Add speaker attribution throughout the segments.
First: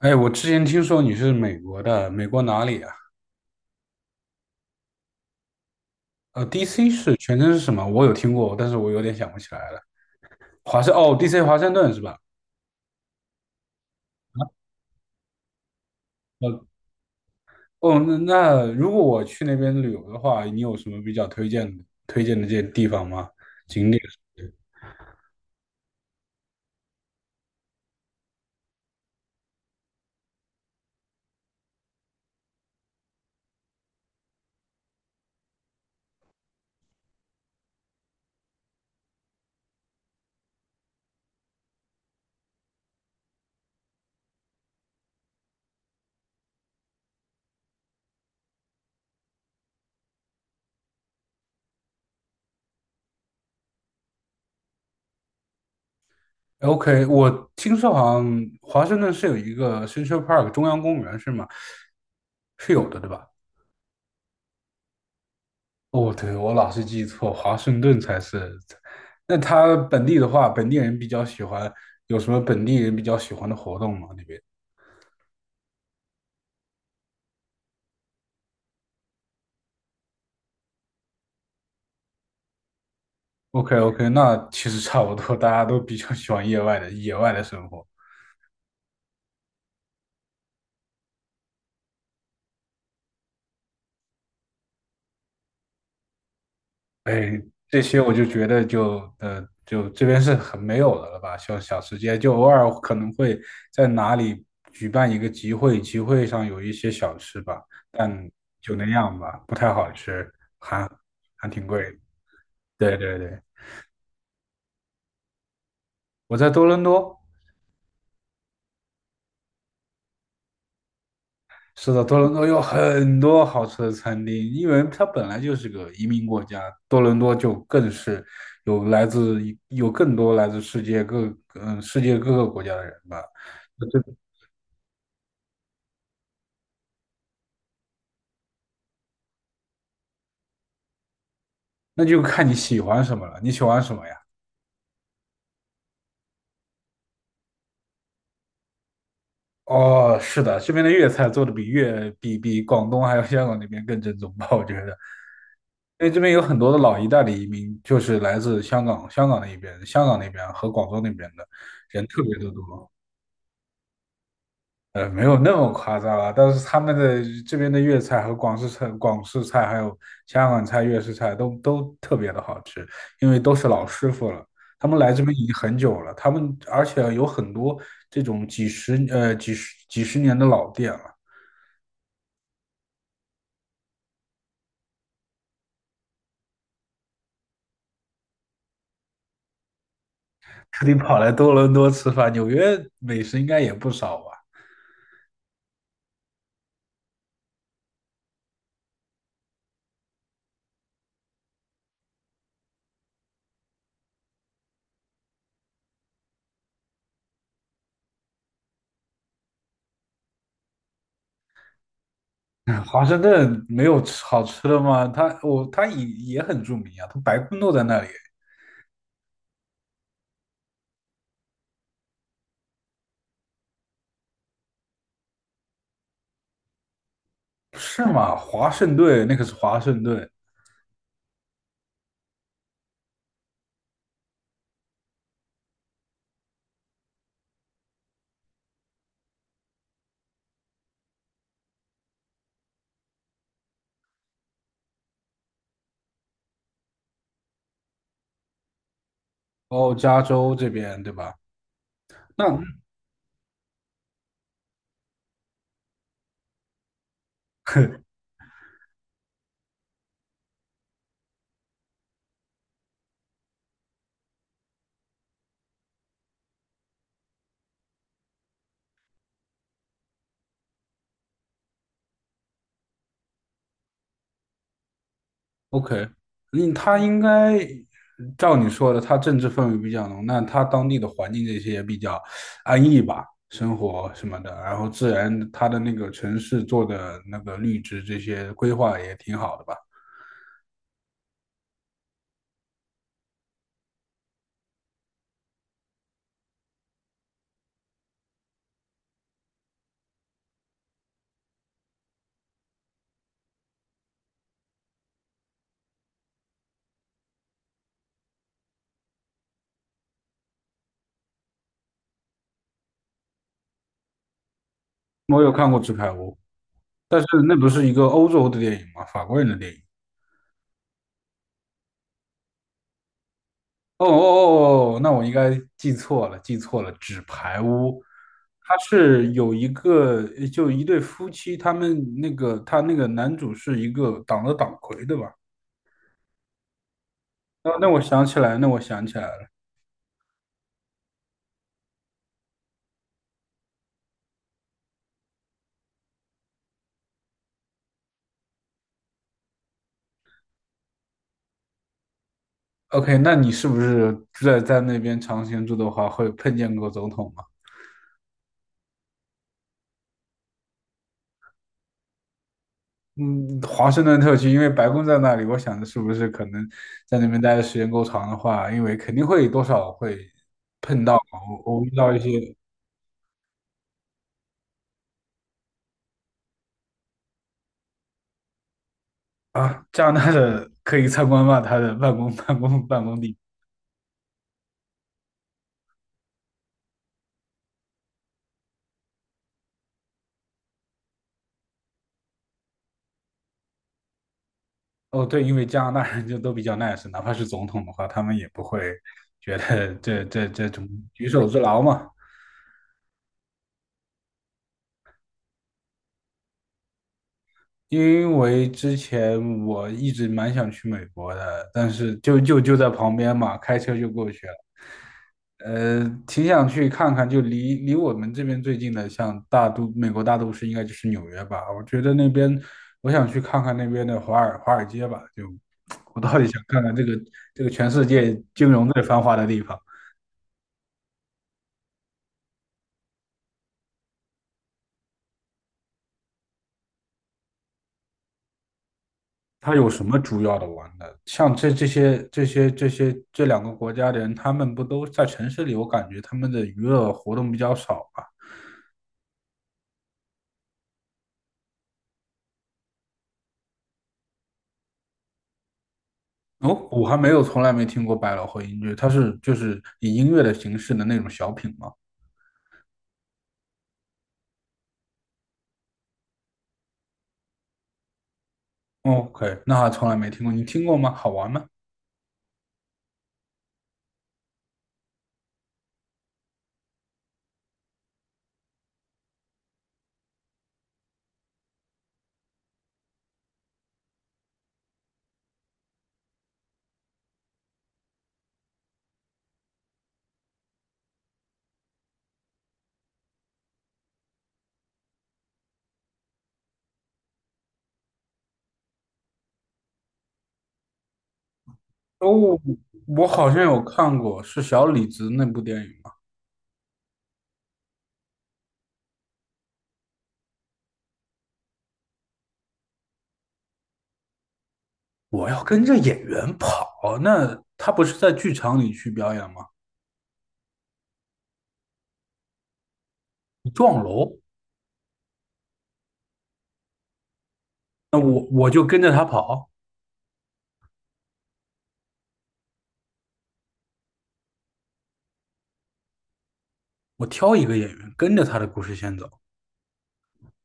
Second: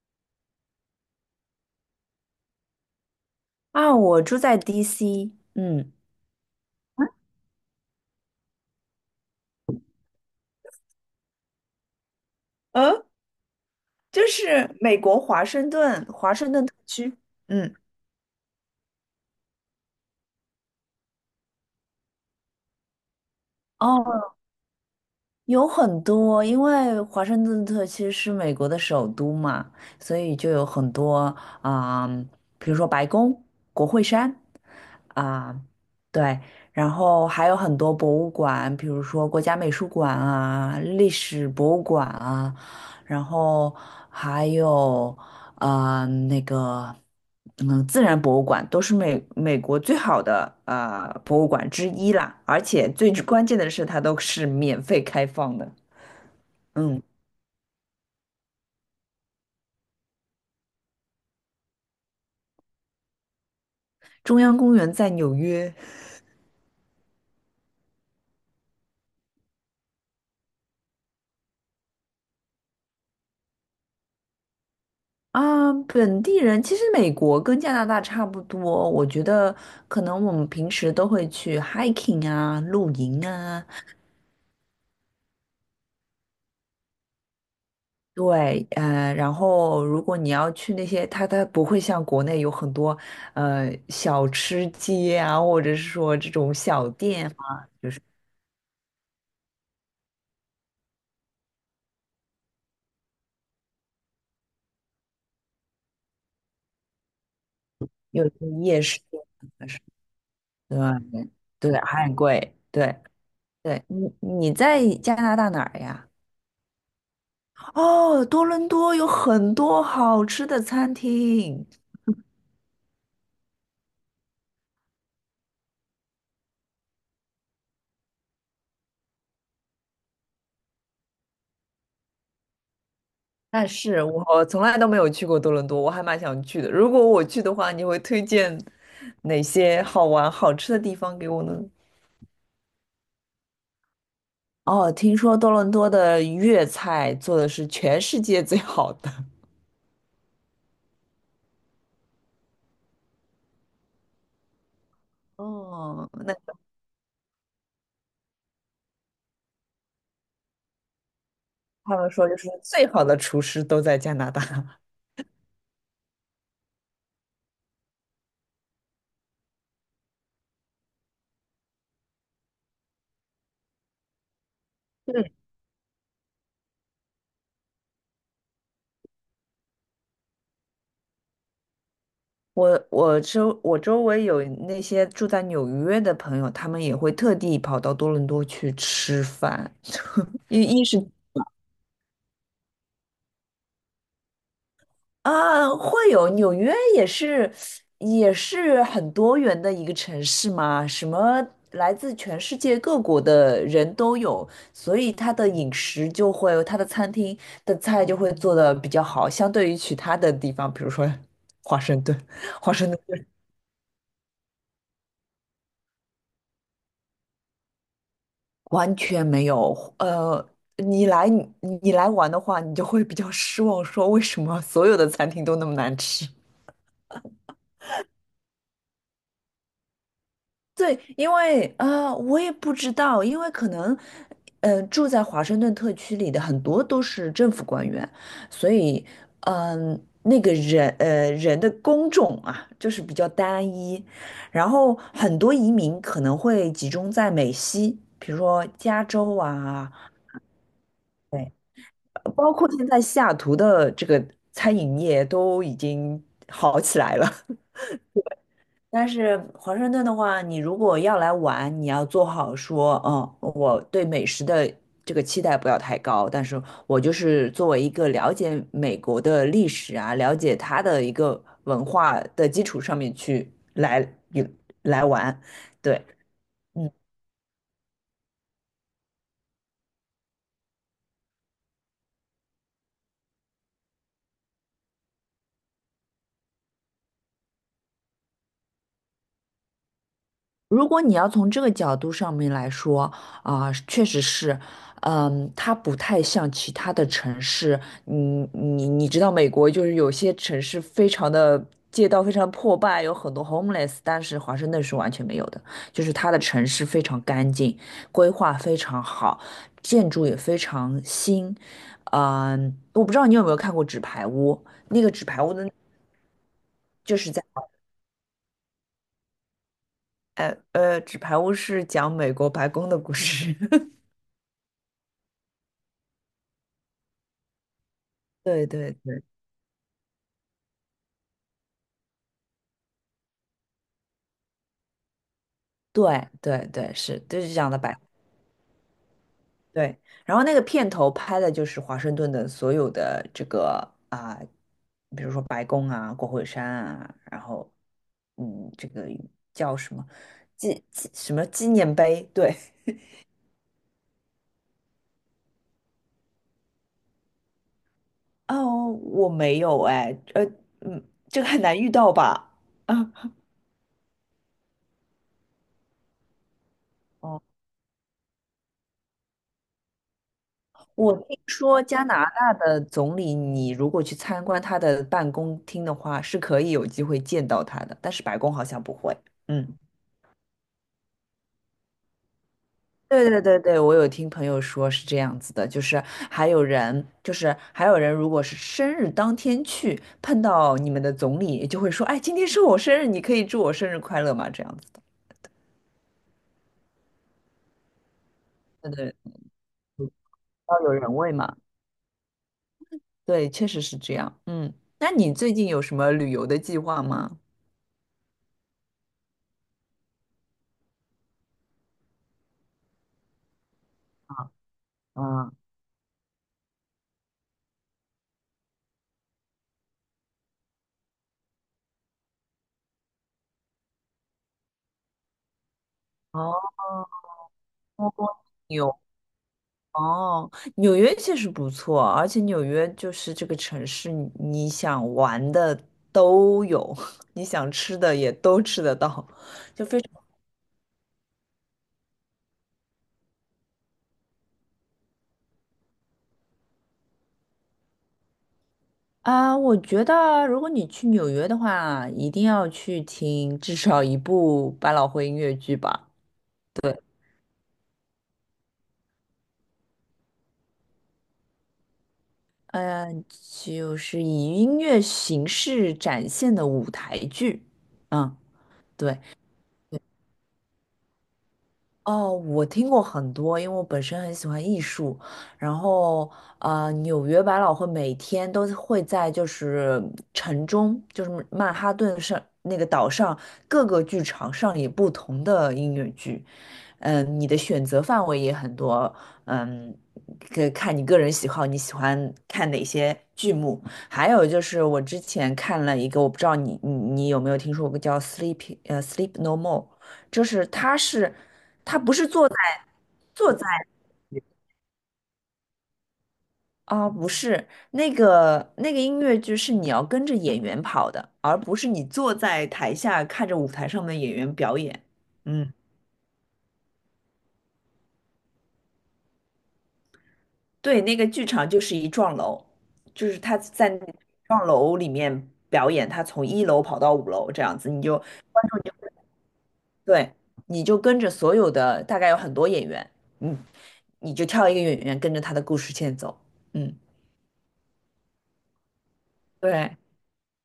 Speaker 1: 哎，我之前听说你是美国的，美国哪里啊？
Speaker 2: 啊，我住在 DC，嗯，
Speaker 1: DC 是全称是什么？我有听过，但是我有点想不起来了。哦，DC 华盛顿是吧？
Speaker 2: 嗯，就是美国华盛顿，华盛
Speaker 1: 呃，
Speaker 2: 顿特区。嗯，
Speaker 1: 哦，那如果我去那边旅游的话，你有什么比较推荐的这些地方吗？景点
Speaker 2: 哦，有很多，因为华盛顿特区是美国的首都嘛，所以就有很多啊、比如说白宫、国会山啊、对，然后还有很多博物馆，比如说国家美术馆啊、历史博物馆啊，然后还有那个，自然博物馆都是美国最好的啊博物馆之一啦，而且最关键的是它都是免费开放的。嗯，
Speaker 1: ？OK，我听说好像华盛顿是有一个 Central Park 中央公园是吗？是有的，对吧？
Speaker 2: 中央公园在纽约
Speaker 1: 哦，对，我老是记错，华盛顿才是。那他本地的话，本地人比较喜欢，有什么本地人比较喜欢的活动吗？那边
Speaker 2: 啊，本地人其实美国跟加拿大差不多，我觉得可能我们平时都会去 hiking 啊、露营啊，
Speaker 1: ？OK OK,那其实差不多，大家都比较喜欢野外的生活。
Speaker 2: 对，然后如果你要去那些，它不会像国内有很多，小吃街啊，或者是说这种小店
Speaker 1: 哎，
Speaker 2: 啊，
Speaker 1: 这些我就觉得就这边是很没有的了吧，像小吃街，就偶尔可能会在哪里举办一个集会，集会上有一些小吃吧，
Speaker 2: 有一
Speaker 1: 但
Speaker 2: 些
Speaker 1: 就
Speaker 2: 夜
Speaker 1: 那
Speaker 2: 市
Speaker 1: 样吧，不
Speaker 2: 啊
Speaker 1: 太
Speaker 2: 什
Speaker 1: 好吃，还
Speaker 2: 么的，
Speaker 1: 还挺
Speaker 2: 对对，
Speaker 1: 贵的
Speaker 2: 还很贵，对
Speaker 1: 对对对。
Speaker 2: 对，你在加拿大哪儿呀？
Speaker 1: 我在多伦多，
Speaker 2: 哦，多伦多有很多好吃的餐厅，
Speaker 1: 是的，多伦多有很多好吃的餐厅，因为它本来就是个移民国家，多伦多就更是有来自有更多来自世界各个国家的人吧。
Speaker 2: 但
Speaker 1: 那就
Speaker 2: 是我从来都没有去过多伦多，我还蛮想去的。如果我去的话，你会推荐哪些好玩好吃的地方给我呢？
Speaker 1: 那就看你喜欢什么了，你喜欢什么呀？
Speaker 2: 哦，听说多伦多的粤菜做的是全世界最好的。
Speaker 1: 哦，是的，这边的粤菜做的比粤比比广东还有香港那边更正宗吧，我觉得。因
Speaker 2: 哦，
Speaker 1: 为这边
Speaker 2: 那
Speaker 1: 有很多的老一代的移民，就是来自香港、香港那一边、香港那边和广州那边的
Speaker 2: 他
Speaker 1: 人
Speaker 2: 们
Speaker 1: 特
Speaker 2: 说
Speaker 1: 别
Speaker 2: 就是
Speaker 1: 的
Speaker 2: 最
Speaker 1: 多。
Speaker 2: 好的厨师都在加拿大。
Speaker 1: 没有那么夸张啊，但是他们的这边的粤菜和广式菜还有香港菜、粤式菜都特别的好吃，因为都是老师傅了，他们来这边已经很久了，他们而且有很多这种几十年的老店了，
Speaker 2: 我周围有那些住在纽约的朋友，他们也会特地跑到多伦多去吃饭，因为
Speaker 1: 特
Speaker 2: 一
Speaker 1: 地
Speaker 2: 是
Speaker 1: 跑来多伦多吃饭，纽约美食应该也不少吧？
Speaker 2: 啊，会有纽约也是，也是很多元的一个城市嘛，什么来自全世界各国的人都有，所以它的饮食就会，它的餐厅的菜就会做的比较好，相对于其他的地方，比如说华盛顿，华
Speaker 1: 嗯
Speaker 2: 盛顿
Speaker 1: 华盛顿没有吃好吃的吗？它也很著名啊，它白宫都在那里，
Speaker 2: 完全没有。呃，你来你来玩的话，你就会比较失望，说为什么所有的餐厅都那么难吃？
Speaker 1: 是吗？华盛顿那可是华盛顿。
Speaker 2: 对，因为啊、我也不知道，因为可能，住在华盛顿特区里的很多都是政府官员，所以，那个人，人的工种啊，就是比较单一，然后很多移民可能会集中在美西，比如说加州啊，
Speaker 1: 哦，加州这边对吧？
Speaker 2: 对，
Speaker 1: 那
Speaker 2: 包 括现在西雅图的这个餐饮业都已经好起来了。但是华盛顿的话，你如果要来玩，你要做好说，我对美食的这个期待不要太高，但是我就是作为一个了解美国的历史啊，了解它的一个文化的基础上面去来有来玩，对。
Speaker 1: OK,
Speaker 2: 嗯。
Speaker 1: 他应该照你说的，他政治氛围比较浓，那他当地的环境这些也比较安逸吧，生活什么的，然后自然他的那个城市做的那个绿植这些规划也挺好的吧。
Speaker 2: 如果你要从这个角度上面来说，啊、确实是，它不太像其他的城市，你知道美国就是有些城市非常的街道非常破败，有很多 homeless，但是华盛顿是完全没有的，就是它的城市非常干净，规划非常好，建筑也非常新，我不知道你有没有看过《纸牌屋》，那个《纸
Speaker 1: 我
Speaker 2: 牌
Speaker 1: 有
Speaker 2: 屋》的，
Speaker 1: 看过《纸牌屋》，
Speaker 2: 就
Speaker 1: 但是
Speaker 2: 是在。
Speaker 1: 那不是一个欧洲的电影吗？法国人的电影。
Speaker 2: 《纸牌屋》是讲美国白宫的故事。
Speaker 1: 哦哦哦，哦，那我应该记错了，记错了，《纸牌屋》，
Speaker 2: 对
Speaker 1: 它
Speaker 2: 对对
Speaker 1: 是有就一对夫妻，他那个男主是一个党的党魁，对吧？
Speaker 2: 对对对，是就是这样
Speaker 1: 那
Speaker 2: 的
Speaker 1: 那
Speaker 2: 摆。
Speaker 1: 我想起来，那我想起来了。
Speaker 2: 对，然后那个片头拍的就是华盛顿的所有的这个啊、比如说白宫啊、国会山啊，然后这个叫什么什么纪念碑？对，
Speaker 1: OK，那你是不是在那边长期住的话，会碰见过总统吗？
Speaker 2: 哦，我没有哎，嗯，这个很难遇到吧？啊，
Speaker 1: 嗯，华盛顿特区，因为白宫在那里，我想着是不是可能在那边待的时间够长的话，因为肯定会多少会碰
Speaker 2: 我
Speaker 1: 到，
Speaker 2: 听
Speaker 1: 我
Speaker 2: 说
Speaker 1: 我遇
Speaker 2: 加
Speaker 1: 到一
Speaker 2: 拿大
Speaker 1: 些。
Speaker 2: 的总理，你如果去参观他的办公厅的话，是可以有机会见到他的，但是白宫好像不会。嗯，
Speaker 1: 啊，加拿大的可以参观吗？他的办公 办公
Speaker 2: 对
Speaker 1: 地。
Speaker 2: 对对对，我有听朋友说是这样子的，就是还有人，如果是生日当天去碰到你们的总理，就会说，哎，今天是我生日，你可以祝我生日快乐吗？这样子的，
Speaker 1: 哦，对，因为加拿大人就都比较 nice，哪怕是总统的话，他们也不会
Speaker 2: 对对，
Speaker 1: 觉得这
Speaker 2: 要
Speaker 1: 种
Speaker 2: 有人
Speaker 1: 举
Speaker 2: 味
Speaker 1: 手
Speaker 2: 嘛。
Speaker 1: 之劳嘛。
Speaker 2: 对，确实是这样。嗯，那你最近有什么旅游的计划吗？
Speaker 1: 因为之前我一直蛮想去美国的，但是就在旁边嘛，开车就过去了。
Speaker 2: 啊，
Speaker 1: 挺想去看看，就离我们这边最近的，像美国大都市，应该就是纽约吧。我觉得那边，我想去看看那边的华尔街吧。就 我到底想
Speaker 2: 哦。
Speaker 1: 看看这个全世界金融最繁华的地方。
Speaker 2: 哦，纽约确实不错，而且纽约就是这个城市，你想玩的都有，你想吃的也都吃得到，
Speaker 1: 他
Speaker 2: 就
Speaker 1: 有
Speaker 2: 非
Speaker 1: 什
Speaker 2: 常。
Speaker 1: 么主要的玩的？像这两个国家的人，他们不都在城市里？我感觉他们的娱乐活动比较少吧。
Speaker 2: 啊，我觉得如果你去纽约的话，一定要去听至少一部百老汇音乐剧吧。
Speaker 1: 哦，我还没有从来没听过百老汇音乐，它是就是以音乐的形式的那种小品吗？
Speaker 2: 嗯、就是以音乐形式展现的舞台剧。嗯，
Speaker 1: 哦
Speaker 2: 对，
Speaker 1: ？OK，那还从来没听过，你听过吗？好玩吗？
Speaker 2: 哦，我听过很多，因为我本身很喜欢艺术，然后纽约百老汇每天都会在就是城中，就是曼哈顿上那个岛上各个剧场上演不同的音乐剧，你的选择范围也很多，嗯，可以看你个人喜好，你喜欢看哪些剧目？还有就是我之前看了一个，我不知道你有没有听说过叫《Sleep》《Sleep No More》。就是它是不是？做。
Speaker 1: 哦，我好
Speaker 2: 坐
Speaker 1: 像
Speaker 2: 在
Speaker 1: 有看过，是小李子那部电影吗？
Speaker 2: 啊，不是那个音乐剧是你要跟着演员跑的，而不是你坐在台下看着舞台上的演员表演。
Speaker 1: 我要
Speaker 2: 嗯，
Speaker 1: 跟着演员跑，那他不是在剧场里去表演吗？
Speaker 2: 对，那个剧场就是一幢楼，就是他在那
Speaker 1: 撞楼，
Speaker 2: 幢楼里面表演，他从一楼跑到五楼这样子，你
Speaker 1: 那
Speaker 2: 就
Speaker 1: 我就跟着他跑。
Speaker 2: 对，你就跟着所有的大概有很多演员，嗯，你就挑一个演员跟着他的故事线走，嗯，
Speaker 1: 我挑一个演员跟着他的故事线走，
Speaker 2: 对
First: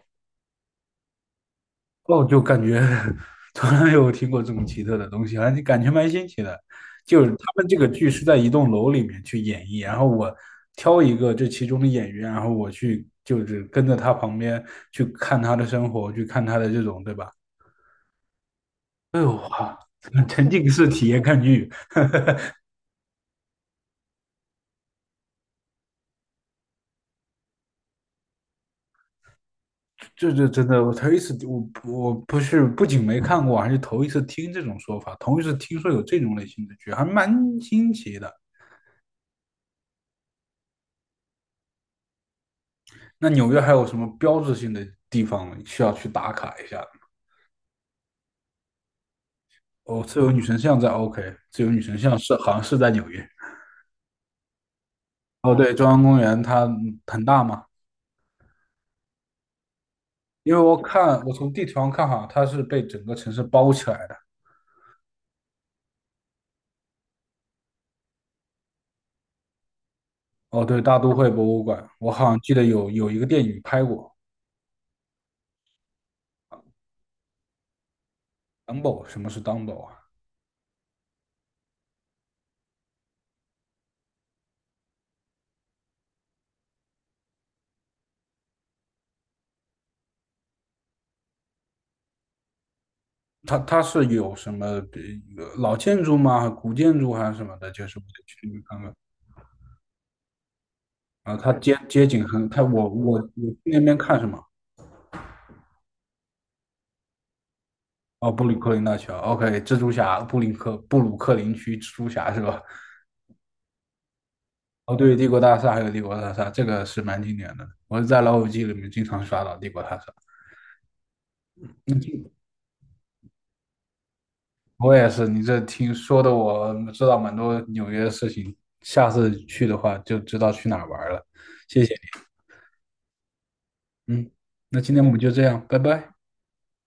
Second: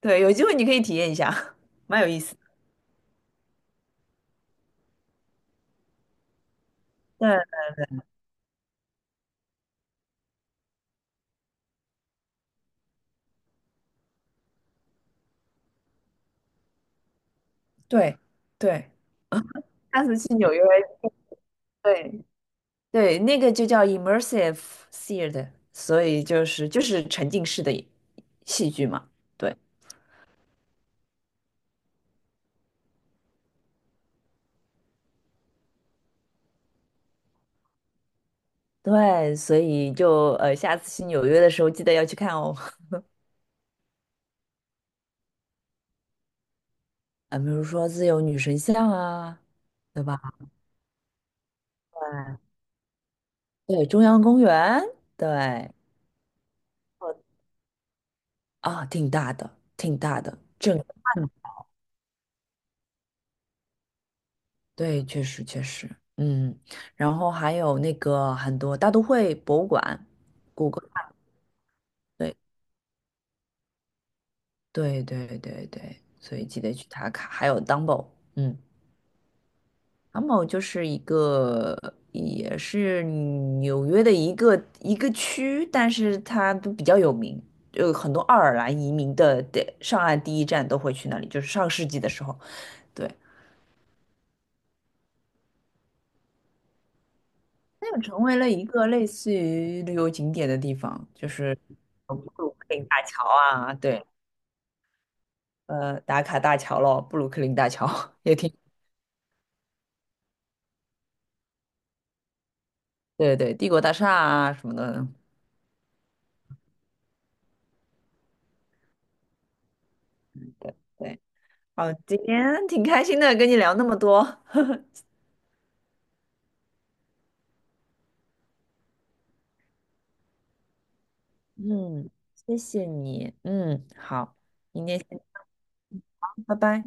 Speaker 2: 对，有机会你可以体验一下，蛮有意
Speaker 1: 哦，
Speaker 2: 思的。
Speaker 1: 就感觉 从来没有听过这么奇特的东西，而且感觉蛮新奇的。就是他们这个剧是在一栋楼里面去演绎，然后我挑一个这其中的演员，然后我去就是跟着他旁边去看他的生活，去看他的这种，对吧？
Speaker 2: 对对对。
Speaker 1: 哎呦哇！
Speaker 2: 上次 去
Speaker 1: 沉
Speaker 2: 纽约，
Speaker 1: 浸式体验看剧，
Speaker 2: 对对，那个就叫 immersive theater，所以就是沉浸式的戏剧嘛。对
Speaker 1: 这真的，我头一次，我不是不仅没看过，还是头一次听这种说法，头一次听说有这种类型的剧，还蛮新奇的。
Speaker 2: 对，所以就下次去纽约的时候记得要去看哦。
Speaker 1: 那纽约还有什么标志性的地方需要去打卡一下？
Speaker 2: 啊，比如说自由女神像啊，对
Speaker 1: 哦，
Speaker 2: 吧？
Speaker 1: 自由女神像在 OK，自由女神像好像是在纽约。
Speaker 2: 对，对，中央公园，
Speaker 1: 哦，
Speaker 2: 对，
Speaker 1: 对，中央公园它很大嘛，
Speaker 2: 啊，挺大的，挺大的。
Speaker 1: 因为
Speaker 2: 嗯，
Speaker 1: 我从地图上看，哈，它是被整个城市包起来的。
Speaker 2: 对，确实确实，嗯，然后还有那个很多大都会博物馆，
Speaker 1: 哦，
Speaker 2: 谷歌。
Speaker 1: 对，大都会博物馆，我好
Speaker 2: 对。
Speaker 1: 像记得有一个电影拍过
Speaker 2: 对对对对，所以记得去打卡。还有 Dumbo，嗯
Speaker 1: ，Dumbo，什么是 Dumbo 啊？
Speaker 2: ，Dumbo 就是一个也是纽约的一个区，但是它都比较有名，有很多爱尔兰移民的上岸第一站都会去那里，就是上世纪的时候，对，
Speaker 1: 它是有什么老建筑吗？古建筑还是什么的？
Speaker 2: 它
Speaker 1: 就
Speaker 2: 又
Speaker 1: 是我
Speaker 2: 成
Speaker 1: 得去
Speaker 2: 为了
Speaker 1: 那边
Speaker 2: 一
Speaker 1: 看
Speaker 2: 个
Speaker 1: 看。
Speaker 2: 类似于旅游景点的地方，就
Speaker 1: 啊，它
Speaker 2: 是
Speaker 1: 街景
Speaker 2: 布
Speaker 1: 很，
Speaker 2: 鲁
Speaker 1: 它
Speaker 2: 克林
Speaker 1: 我
Speaker 2: 大
Speaker 1: 我
Speaker 2: 桥
Speaker 1: 我去
Speaker 2: 啊，
Speaker 1: 那边
Speaker 2: 对，
Speaker 1: 看什么？
Speaker 2: 打卡大桥咯，布鲁克林大桥
Speaker 1: 哦，
Speaker 2: 也
Speaker 1: 布
Speaker 2: 挺，
Speaker 1: 鲁克林大桥，OK，蜘蛛侠，布鲁克林区蜘蛛侠是吧？
Speaker 2: 对对，帝国大厦啊什么
Speaker 1: 哦，
Speaker 2: 的。
Speaker 1: 对，帝国大厦还有帝国大厦，这个是蛮经典的。我是在老友记里面经常刷到帝国大厦。
Speaker 2: 对。好，今天挺开心的，跟你聊那么多。
Speaker 1: 我也是，你这听说的，我知道蛮多纽约的事情。下次去的话就知道去哪儿玩了。谢谢
Speaker 2: 嗯，谢谢你。嗯，
Speaker 1: 你，
Speaker 2: 好，
Speaker 1: 那
Speaker 2: 明
Speaker 1: 今
Speaker 2: 天
Speaker 1: 天
Speaker 2: 先
Speaker 1: 我
Speaker 2: 这
Speaker 1: 们就这
Speaker 2: 样
Speaker 1: 样，拜拜。
Speaker 2: 拜拜。